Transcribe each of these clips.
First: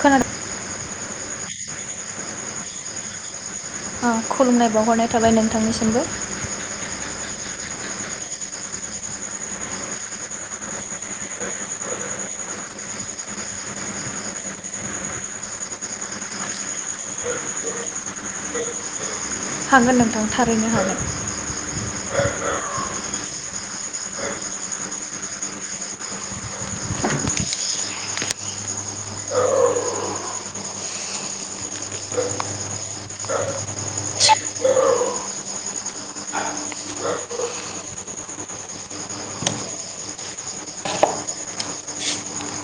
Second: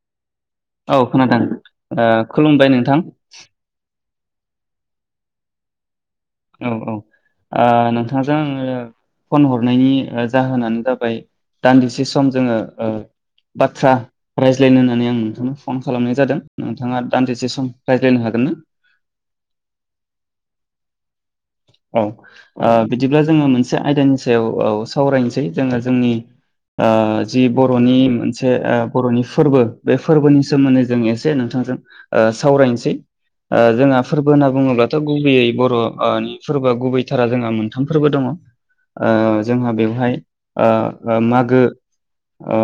खोनादों औ खोनादों ओ खुलुमबाय नोंथां [inaudible] ओ खुलुमनाय बावहरनाय थाबाय नोंथांनिसिमबो औ औ ओ नोंथांजों आङो फन हरनायनि ओ जाहोनानो जाबाय दान्दिसे सम जोङो ओ बाथ्रा रायज्लायनो होननानै आं नोंथांनो फन खालामनाय जादों नोंथाङा दान्दिसे सम रायज्लायनो हागोन ना हागोन नोंथां थारैनो हागोन औ ओ बिदिब्ला जोङो मोनसे मोनसे आयदानि सायाव औ सावरायनोसै जोङो जोंनि ओ जि बरनि मोनसे ओ बरनि फोरबो बे फोरबोनि सोमोन्दै जों एसे नोंथांजों ओ सावरायनोसै ओ जोंहा फोरबो होनना बुङोब्लाथ गुबैयै बर ओ फोरबोआ गुबैथारा जोंहा मोनथाम फोरबो दङ ओ जोंहा बेवहाय ओ मागो ओ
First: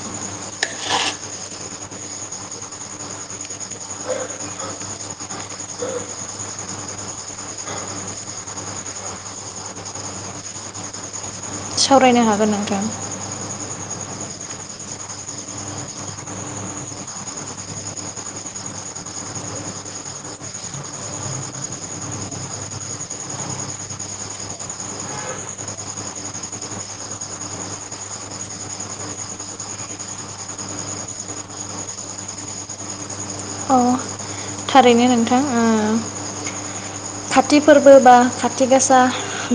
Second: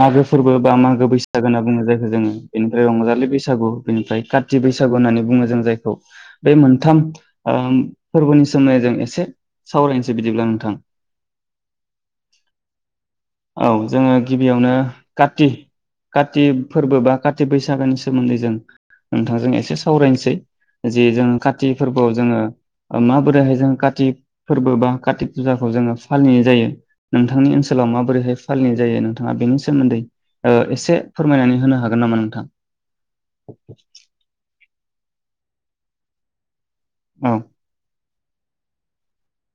मागो फोरबो बा मागो बैसागो होनना बुङो जायखौ जोङो बेनिफ्राय रंजालि बैसागु बेनिफ्राय काति बैसागु होननानै बुङो जों जायखौ बे मोनथाम ओम फोरबोनि सोमोन्दै जों एसे सावरायनोसै बिदिब्ला नोंथां सावरायनो हागोन नोंथां औ जोङो गिबियावनो काति काति फोरबो बा काति बैसागोनि सोमोन्दै जों नोंथांजों एसे सावरायनोसै जे जों काति फोरबोआव जोङो माबोरैहाय जों कातिक फोरबो बा कातिक फुजाखौ जोङो फालिनाय जायो नोंथांनि ओनसोलाव माबोरैहाय फालिनाय जायो नोंथाङा बेनि सोमोन्दै ओ एसे फोरमायनानै होनो हागोन नामा नोंथां अ थारैनो नोंथां ओ औ खाथि फोरबो बा खाथि गासा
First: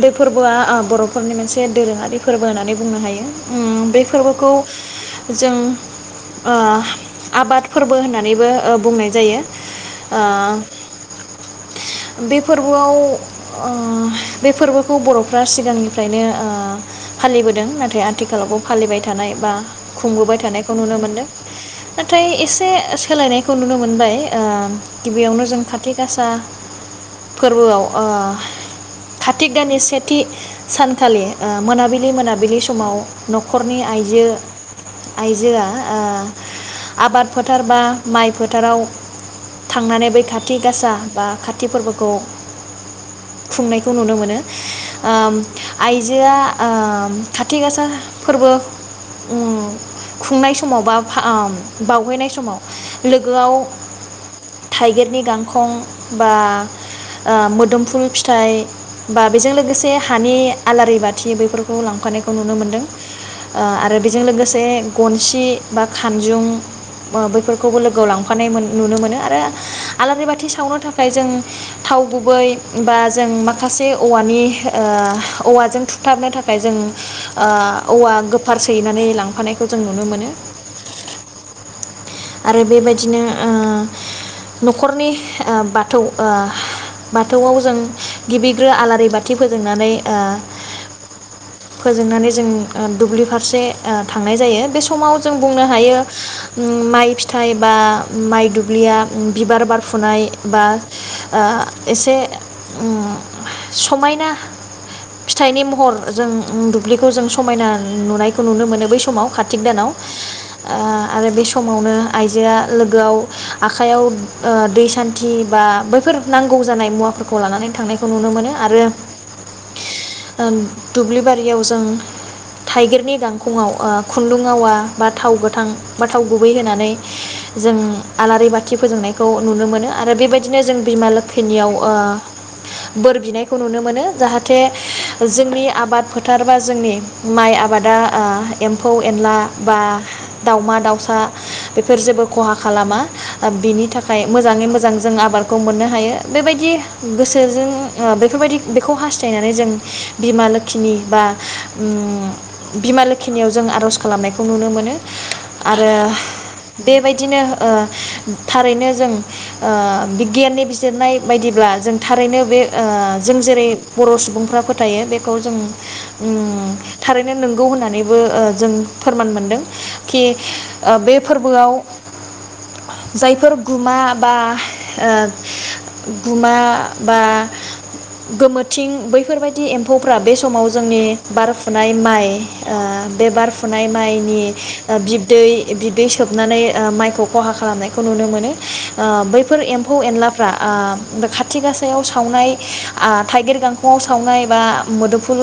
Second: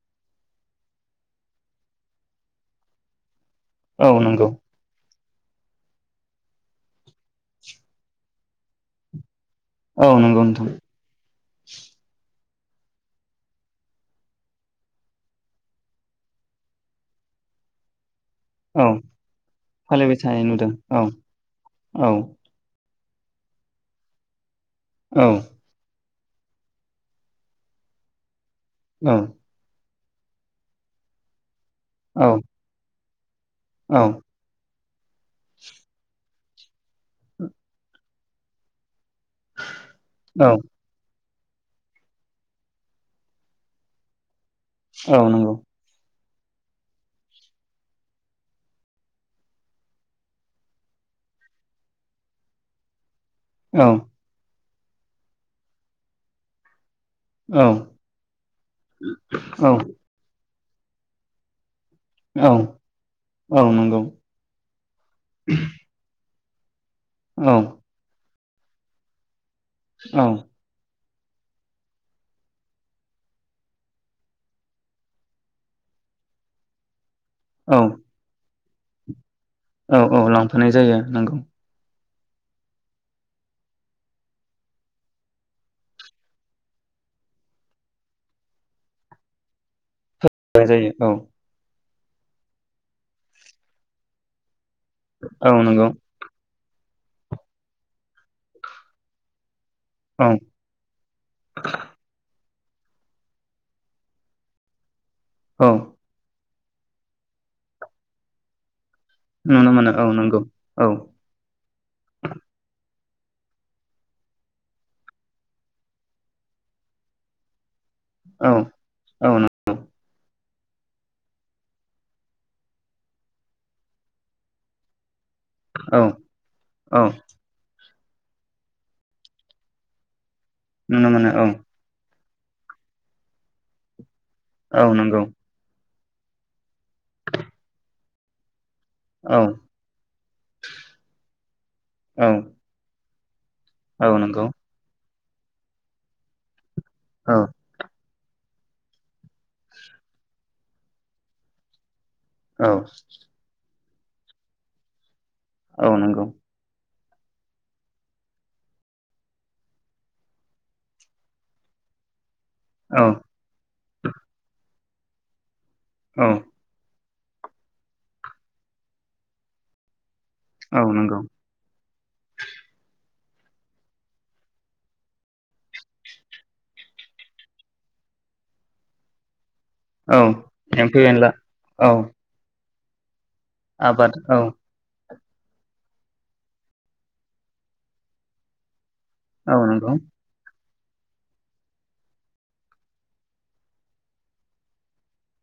बे फोरबोआ बरफोरनि मोनसे दोरोङारि फोरबो होननानै बुंनो हायो उम बे औ नंगौ फोरबोखौ जों ओ आबाद फोरबो होननानैबो ओ बुंनाय जायो औ नंगौ नोंथां बे फोरबोआव ओ बे फोरबोखौ बरफ्रा सिगांनिफ्रायनो ओ फालिबोदों नाथाय आ थिखालावबो औ फालिबाय थानाय बा फालिबाय खुंबोबाय थानाय नुदों थानायखौ नुनो औ मोनदों औ नाथाय एसे सोलायनायखौ नुनो मोनबाय ओ औ गिबियावनो जों खाथि गासा फोरबोआव ओ औ काथिक दानि से थि सानखालि ओ मोनाबिलि औ मोनाबिलि समाव नखरनि औ आइजो आइजोआ ओ आबाद फोथार बा माइ फोथाराव थांनानै बै औ खाथि गासा बा काति फोरबोखौ खुंनायखौ नुनो मोनो औ ओम नंगौ आइ जोंहा ओ खाथि गासा फोरबो ओम खुंनाय समाव बा ओ बावहैनाय समाव लोगोआव औ थाइगिरनि गांखं बा ओ औ मोदोमफुल फिथाइ बा बेजों औ लोगोसे हानि आलारि बाथि बैफोरखौ लांफानायखौ नुनो औ मोनदों औ आरो नंगौ बेजों लोगोसे गनसि बा खानजुं ओ औ बैफोरखौबो लोगो लांफा [unintelligible] नुनो मोनो आरो आलारि बाथि सावनो थाखाय जों थाव गुबै बा जों माखासे औवानि ओ औवाजों थुथाबनो थाखाय जों आ औ औवा फार सैनानै लांफानाय औ औ लांफानाय जायो नंगौ। आरो बेबायदिनो ओ नखरनि ओ बाथौ ओ बाथौआव जों गिबिग्रो आलारि बाथि फोजोंनानै ओ [unintelligible] औ फोजोंनानै जों दुब्लि फारसे थांनाय जायो बे समाव जों औ बुंनो नंगौ हायो माइ फिथाइ बा माइ दुब्लिया बिबार बार औ फुनाय बा आ एसे समायना फिथाइनि औ महर जों दुब्लिखौ जों समायना नुनायखौ नुनो मोनो बै सम समाव कारतिक नुनो दानाव मोनो औ नंगौ औ आं आरो बे समावनो आइजोआ लोगोआव आखाइयाव आ दै सान्थि बा बैफोर नांगौ जानाय मुवाफोरखौ लानानै थांनाय नुनो औ मोनो आरो औ नंगौ दुब्लि बारियाव जों थाइगिरनि गांखंआव खुन्दुं आवा बा थाव गो गो थां औ बा थाव गुबै होनानै औ जों आलारि बाथि फोजोंनायखौ नुनो मोनो आरो बेबायदि बिदिनो जों नुनो बिमा मोनो औ लोखिनियाव ओ बोर बिनायखौ नुनो मोनो जाहे जाहाथे औ नंगौ जोंनि आबाद फोथारबा जोंनि माइ आबादा ओ एम्फौ एनला औ बा दाउमा दाउसा बेफोर जेबो औ खहा खालाम मा। बिनि औ थाखाय नंगौ मोजाङै मोजां जों आबादखौ मोननो हायो बेबायदि औ गोसोजों बेफोरबायदि बेखौ हास्थायनानै जों बिमा लोखिनि बा औ उम बिमा लोखिनियाव जों आरज खालामनायखौ नुनो मोनो। आरो औ नंगौ। बेबायदिनो ओ थारैनो जों ओ बिगियाननि बिजिरनाय बायदिब्ला जों थारैनो बे ओ औ जों जेरै बर सुबुंफोरा फो फोथायो बेखौ जों औ उम थारैनो नंगौ होननानैबो जों फोरमान मोनदों। औ बे नंगौ फोरबोआव जायफोर गुमा बा ओ गुमा बा गोमोथिं बैफोर बायदि बिदि एम्फौफ्रा औ बे समाव एम्फौ जोंनि एनला औ बारफुनाय माइ ओ बे बारफुनाय आबाद औ माइनि ओ बि दै बि दै सोबनानै ओ माइखौ खहा खालामनायखौ नुनो मोनो। ओ औ बैफोर नंगौ एम्फौ एनलाफ्रा ओ खाथि गासायाव सावनाय ओ थाइगिर गांखंआव सावनाय बा मोदोमफुल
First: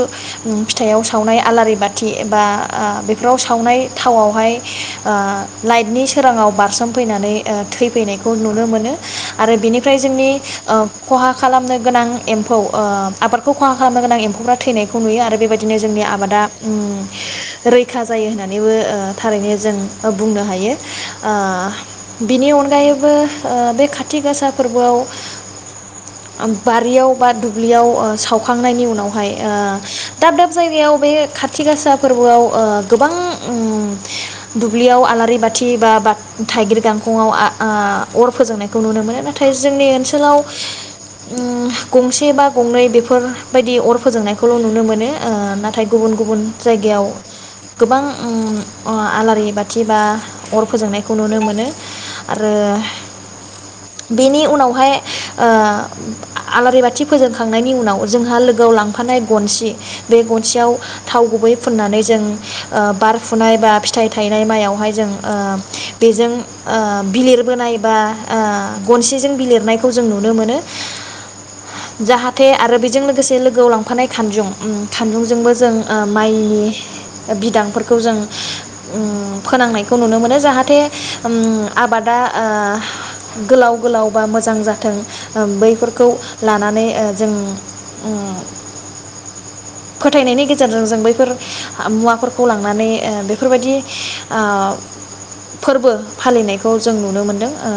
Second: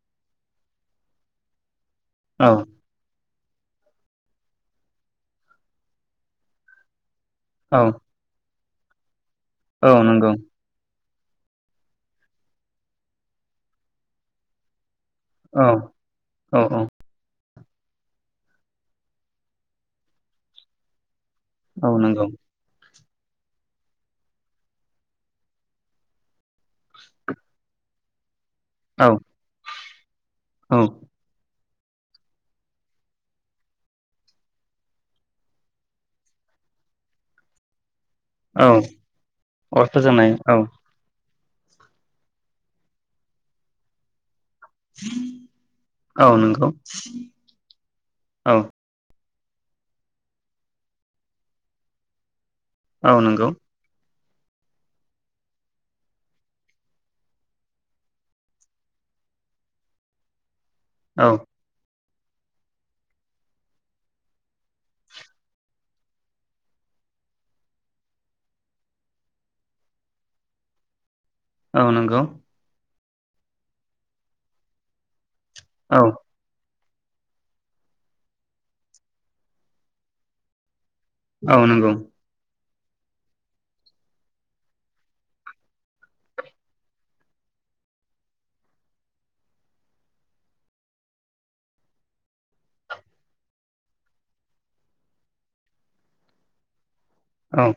फिथाइआव सावनाय आलारि बा थि एबा औ ओ सावनाय थावावहाय ओ लाइटनि सोराङाव बारसोमफैनानै। ओ औ थैफैनायखौ नुनो मोनो। नो आरो औ बेनिफ्राय जोंनि नंगौ ओ खहा खालामनो गोनां एम्फौ ओ आबादखौ खहा खालामनो गोनां एम्फौफ्रा थैनाय खौ नुयो आरो औ बेबायदिनो जोंनि आबादा औ उम औ रैखा जायो होननानैबो ओ थारैनो जों बुंनो हायो। ओ औ नंगौ बिनि अनगायै बो ओ बे खाथि गासा फोरबोआव ओ बारियाव बा दुब्लियाव साव खांनायनि औ उनावहाय ओ दाब दाब औ जायगायाव बे खा थिगासा फोरबोआव ओ गोबां उम दुब्लियाव आलारि बाथि बा-बा थाइगिर गांखंआव आ आ अर औ फोजोंनायखौ नुनो मोनो नाथाय अर जोंनि फोजोंनाय ओनसोलाव औ उम गंसे बा गंनै बेफोरबायदि अर फोजोंनाय खौल' नुनो मोनो ओ नाथाय गुबुन औ गुबुन नंगौ जायगायाव गोबां उम औ आ आलारि बा थिबा अर फोजोंनायखौ नुनो मोनो आ आरो औ नंगौ बेनि उनावहाय ओ आलारि बाथि फोजोंखांनायनि उनाव जोंहा लोगोआव लांफानाय गनसि बे गनसियाव थाव औ गुबै फुननानै जों ओ बारफुनाय बा फिथाइ थाइ गानाय माइयावहाय जों ओ बेजों ओ बिलिरबोनाय बा ओ गनसेजों बिलिरनायखौ जों नुनो मोनो। औ नंगौ जाहाथे आरो बेजों लोगो लोगोसे लोगोआव लांफानाय खानजुं उम खानजुंजोंबो जों औ ओ माइनि बिदांफोरखौ जों उम फोनांनायखौ नुनो मोनो जाहाथे उम औ नंगौ आबादा ओ गोलाव गोलाव बा मोजां जाथों ओ बैफोरखौ लानानै ओ जों उम फोथायनायनि गेजेरजों जों बैफोर मुवाफोरखौ लांनानै ओ बेफोरबायदि ओ फोरबो फालिनायखौ जों नुनो मोन्दों औ ओ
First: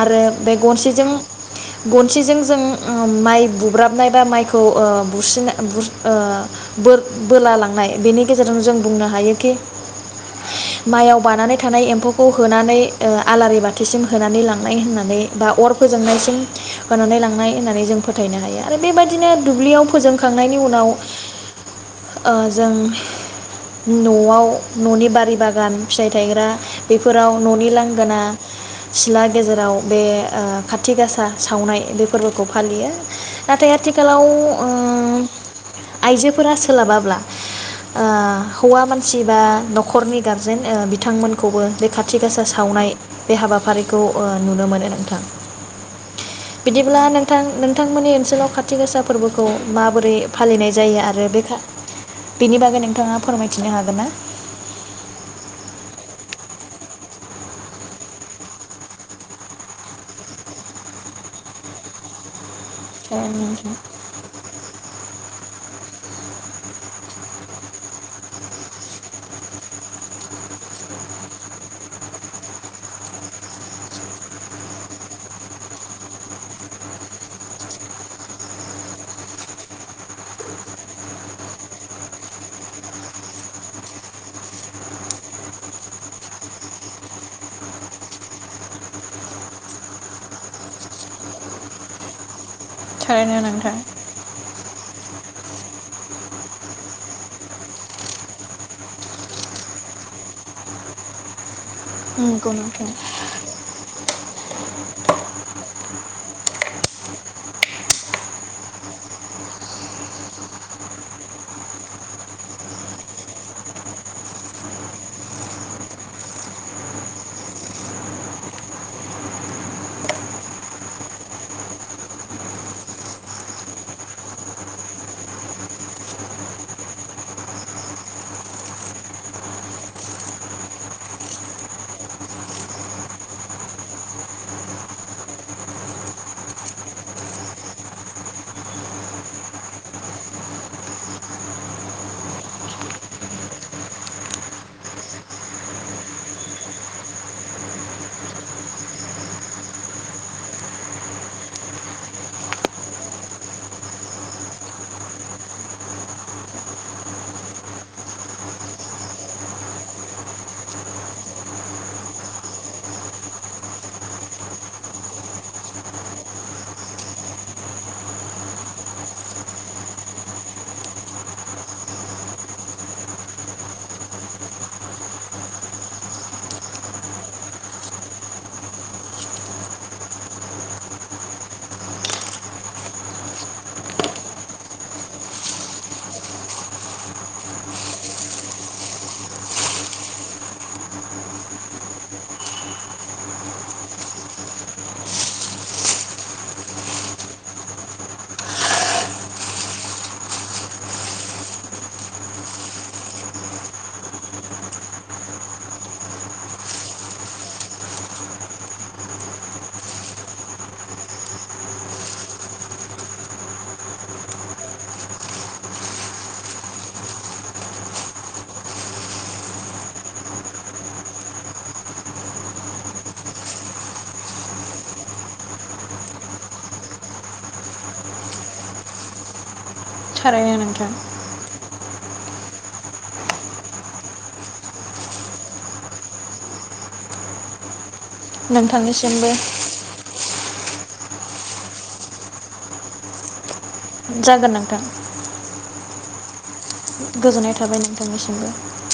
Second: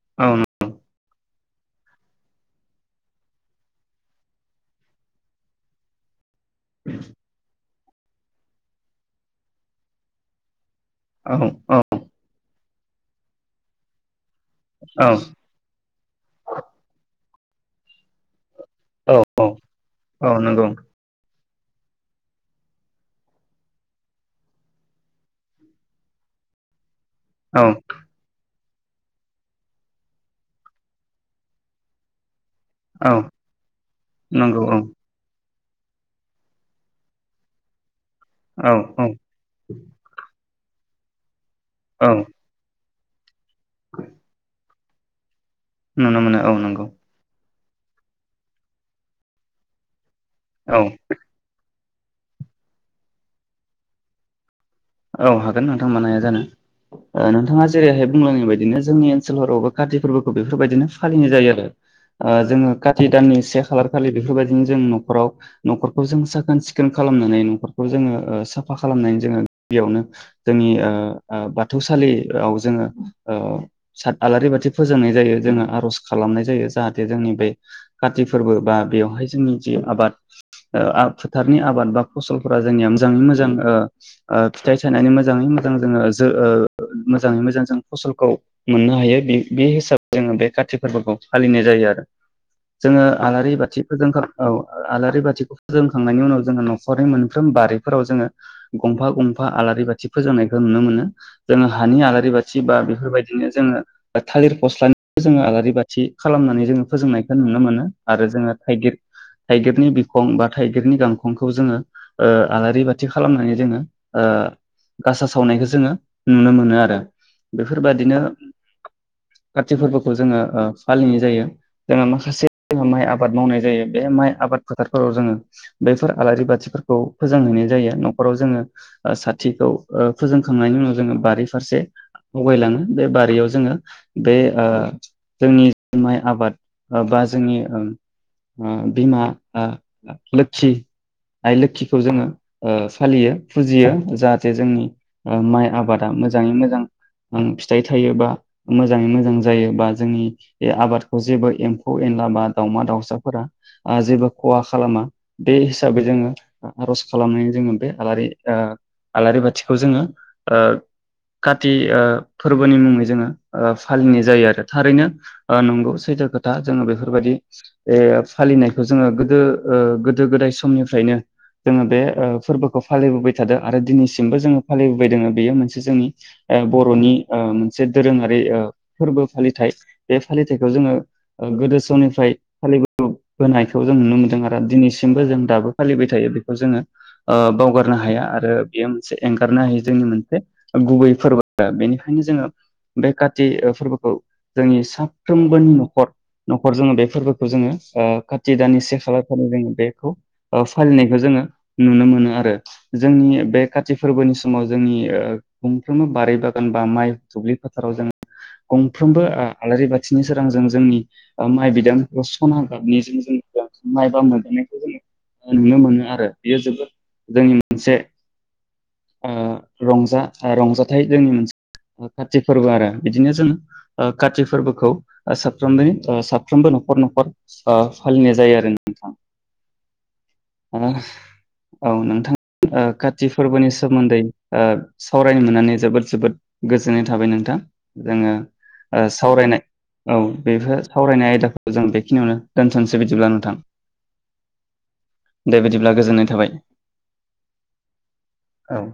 आरो बे गनसिजों गनसिजों जों ओ माइ बुब्राबनाय बा माइखौ ओ बुस्रिना बुर ओ बोर बोला लांनाय बेनि गेजेरजों जों बुंनो हायोखि माइआव औ बानानै थानाय एम्फौखौ होनानै, ओ आलारि बाथिसिम, होनानै लांनाय औ होननानै बा अर फोजोंनायसिम होनानै लांनाय, होननानै जों फोथायनो हाया, आरो बेबायदिनो औ दुब्लियाव औ फोजोंखांनायनि नंगौ उनाव ओ जों न'आव न'नि बारि बागान फिथाइ थायग्रा बेफोराव औ ननि लांगोना सिला गेजेराव बे ओ खाथि गासा सावनाय बे फोरबो खौ फालियो नाथाय आथिखालाव नंगौ औ ओ आइजोफोरा सोलाबाब्ला ओ औ हौवा औ मानसि बा, नि गारजेन ओ बिथांमोन, खौबो जे औ खाथि गासा सावनाय, बे हाबाफारिखौ ओ नुनो मोनो, नोंथां नुनो मोनो औ नंगौ बिदिब्ला नोंथां नों नोंथांमोननि ओनसोलाव खाथि गोसा फोरबोखौ माबोरै, फालिनाय औ जायो आरो बे खा बेनि बागै नोंथाङा फोरमायथिनो हागोन ना? औ हागोन नोंथां मानो हाया जानो ओ नोंथाङा जेरैहाय बुंलांनाय बायदिनो जोंनि ओनसोलफोरावबो काति फोरबोखौ बेफोर बायदिनो फालिनाय जायो आरो ओ जोङो, खाथि दाननि से ना खालार खालि बेफोर बायदिनो जों न न'खराव न'खरखौ जों साखोन सिखोन खालामनानै न'खरखौ जोङो ओ साफा खालामनानै जोङो, बेयावनो जोंनि ओ ओ बाथौसालियाव जोङो ओ साद आलारि बाथि फोजोंनाय जायो जोङो आरज खालामनाय जायो जाहाथे जोंनि बे काति फोरबो बा बेवहाय जोंनि जि ओ आबाद फोथारनि आबाद बा फसलफोरा जोंनिया मोजाङै मोजां ओ, ओ फिथाइ सानानै मोजाङै मोजां जोङो जो ओ मोजाङै मोजां जों फसलखौ मोननो हायो बे बे हिसाबै जोङो बे कारति फोरबोखौ फालिनाय जायो आरो जोङो थारैनो आलारि नोंथां बाथि फोजोंखो औ आलारि बाथिखौ फोजोबखांनायनि उनाव जोङो न'खरनि मोनफ्रोम बारिफोराव जोङो, गंफा गंफा आलारि बाथि फोजोंनायखौ नुनो मोनो जोङो, हानि आलारि नंगौ बाथि बा नोंथां बेफोरबायदिनो जोङो, थालिर फस्लानिखौ जोङो आलारि बाथि खालामनानै जोङो फोजोंनायखौ नुनो मोनो आरो जोङो थाइगिर थाइगिरनि बिखं बा थाइगिरनि गांखंखौ जोङो ओ आलारि बाथि खालामनानै, जोङो ओ गासा सावनायखौ जोङो नुनो मोनो आरो बेफोरबादिनो काति फोरबोखौ जोङो ओ फालिनाय जायो जोङो माखासे माइ आबाद मावनाय जायो बे माइ आबाद फोथारफोराव जोङो बैफोर आलारि बाथिफोरखौ फोजांहैनाय जायो न न'खराव जोङो ओ साथिखौ ओ फोजोंखांनायनि उनाव जोङो बारि फारसे आवगायलाङो बे बारियाव जोङो बे ओ जोंनि माइ आबाद बा जोंनि ओ ओ बिमा लोखि आइ लोखिखौ जोङो ओ, फालियो फुजियो जाहाथे ओ जोंनि माइ आबादा मोजाङै मोजां ओ फिथाइ थायो बा मोजाङै मोजां जायो बा जोंनि बे आबादखौ जेबो एम्फौ एनला बा दाउमा दाउसाफोरा ओ जेबो खहा खालामा बे हिसाबै जोङो आरज खालामनानै जोङो बे, आलारि ओ आलारि बाथिखौ ओ जोङो काति ओ फोरबोनि मुङै जोङो ओ फालिनाय जायो आरो थारैनो नंगौ सैथो खोथा जोङो बेफोरबायदि फालिनायखौ जोङो गोदो ओ गोदो गोदाय समनिफ्रायनो जोङो बे फोरबोखौ, फालिबोबाय थादों आरो दिनैसिमबो जोङो फालिबोबाय दङ बेयो मोनसे जोंनि ओ बर'नि ओ मोनसे दोरोङारि फोरबो फालिथाय बे फालिथायाइखौ जोङो गोदो समनिफ्राय फालिबोबोनायखौ जों नुनो मोनदों आरो दिनैसिमबो जों दाबो फालिबाय थायो बेखौ जोङो ओ बावगार, नो हाया आरो बेयो मोनसे एंगारनो हायो जोंनि मोनसे गुबै फोरबो बेनिखायनो जोङो बे काति ओ फोरबोखौ जोंनि साफ्रोमबोनि न'खर न'खर जोङो बे फोरबोखौ जोङो ओ काति दाननि से खालार खालि जोङो बेखौ फालिनायखौ जोङो नुनो मोनो आरो। जोंनि बे काति फोरबोनि समाव जोंनि ओ गंफ्रोमबो बारि बागान बा माइ दुब्लि फोथाराव जों गंफ्रोमबो ओ आलारि बाथिनि सोरांजों जोंनि माइ बिदां सना गाबनिजों जों माइ बा मोदाननायखौ जोङो नुनो मोनो आरो बेयो जोबोद जोंनि मोनसे ओ रंजा-रंजाथाइ जोंनि मोनसे काति फोरबो आरो बिदिनो जों ओ काति फोरबोखौ साफ्रोम साफ्रोमबो न'खर न'खर फालिनाय जायो आरो नोंथां। थारैनो नोंथां। ओ औ नोंथां। ओ काति फोरबोनि सोमोन्दै ओ सावरायनो मोननानै जोबोद जोबोद गोजोननाय थाबाय नोंथां। जोङो ओ नोंथांनिसिमबो सावरायनाय औ बेफोर सावरायनाय आयदाखौ जों बेखिनियावनो दोनथ'नोसै बिदिब्ला नोंथां। जागोन नोंथां। दिब्ला गोजोननाय थाबाय। गोजोननाय थाबाय नोंथांनिसिमबो। औ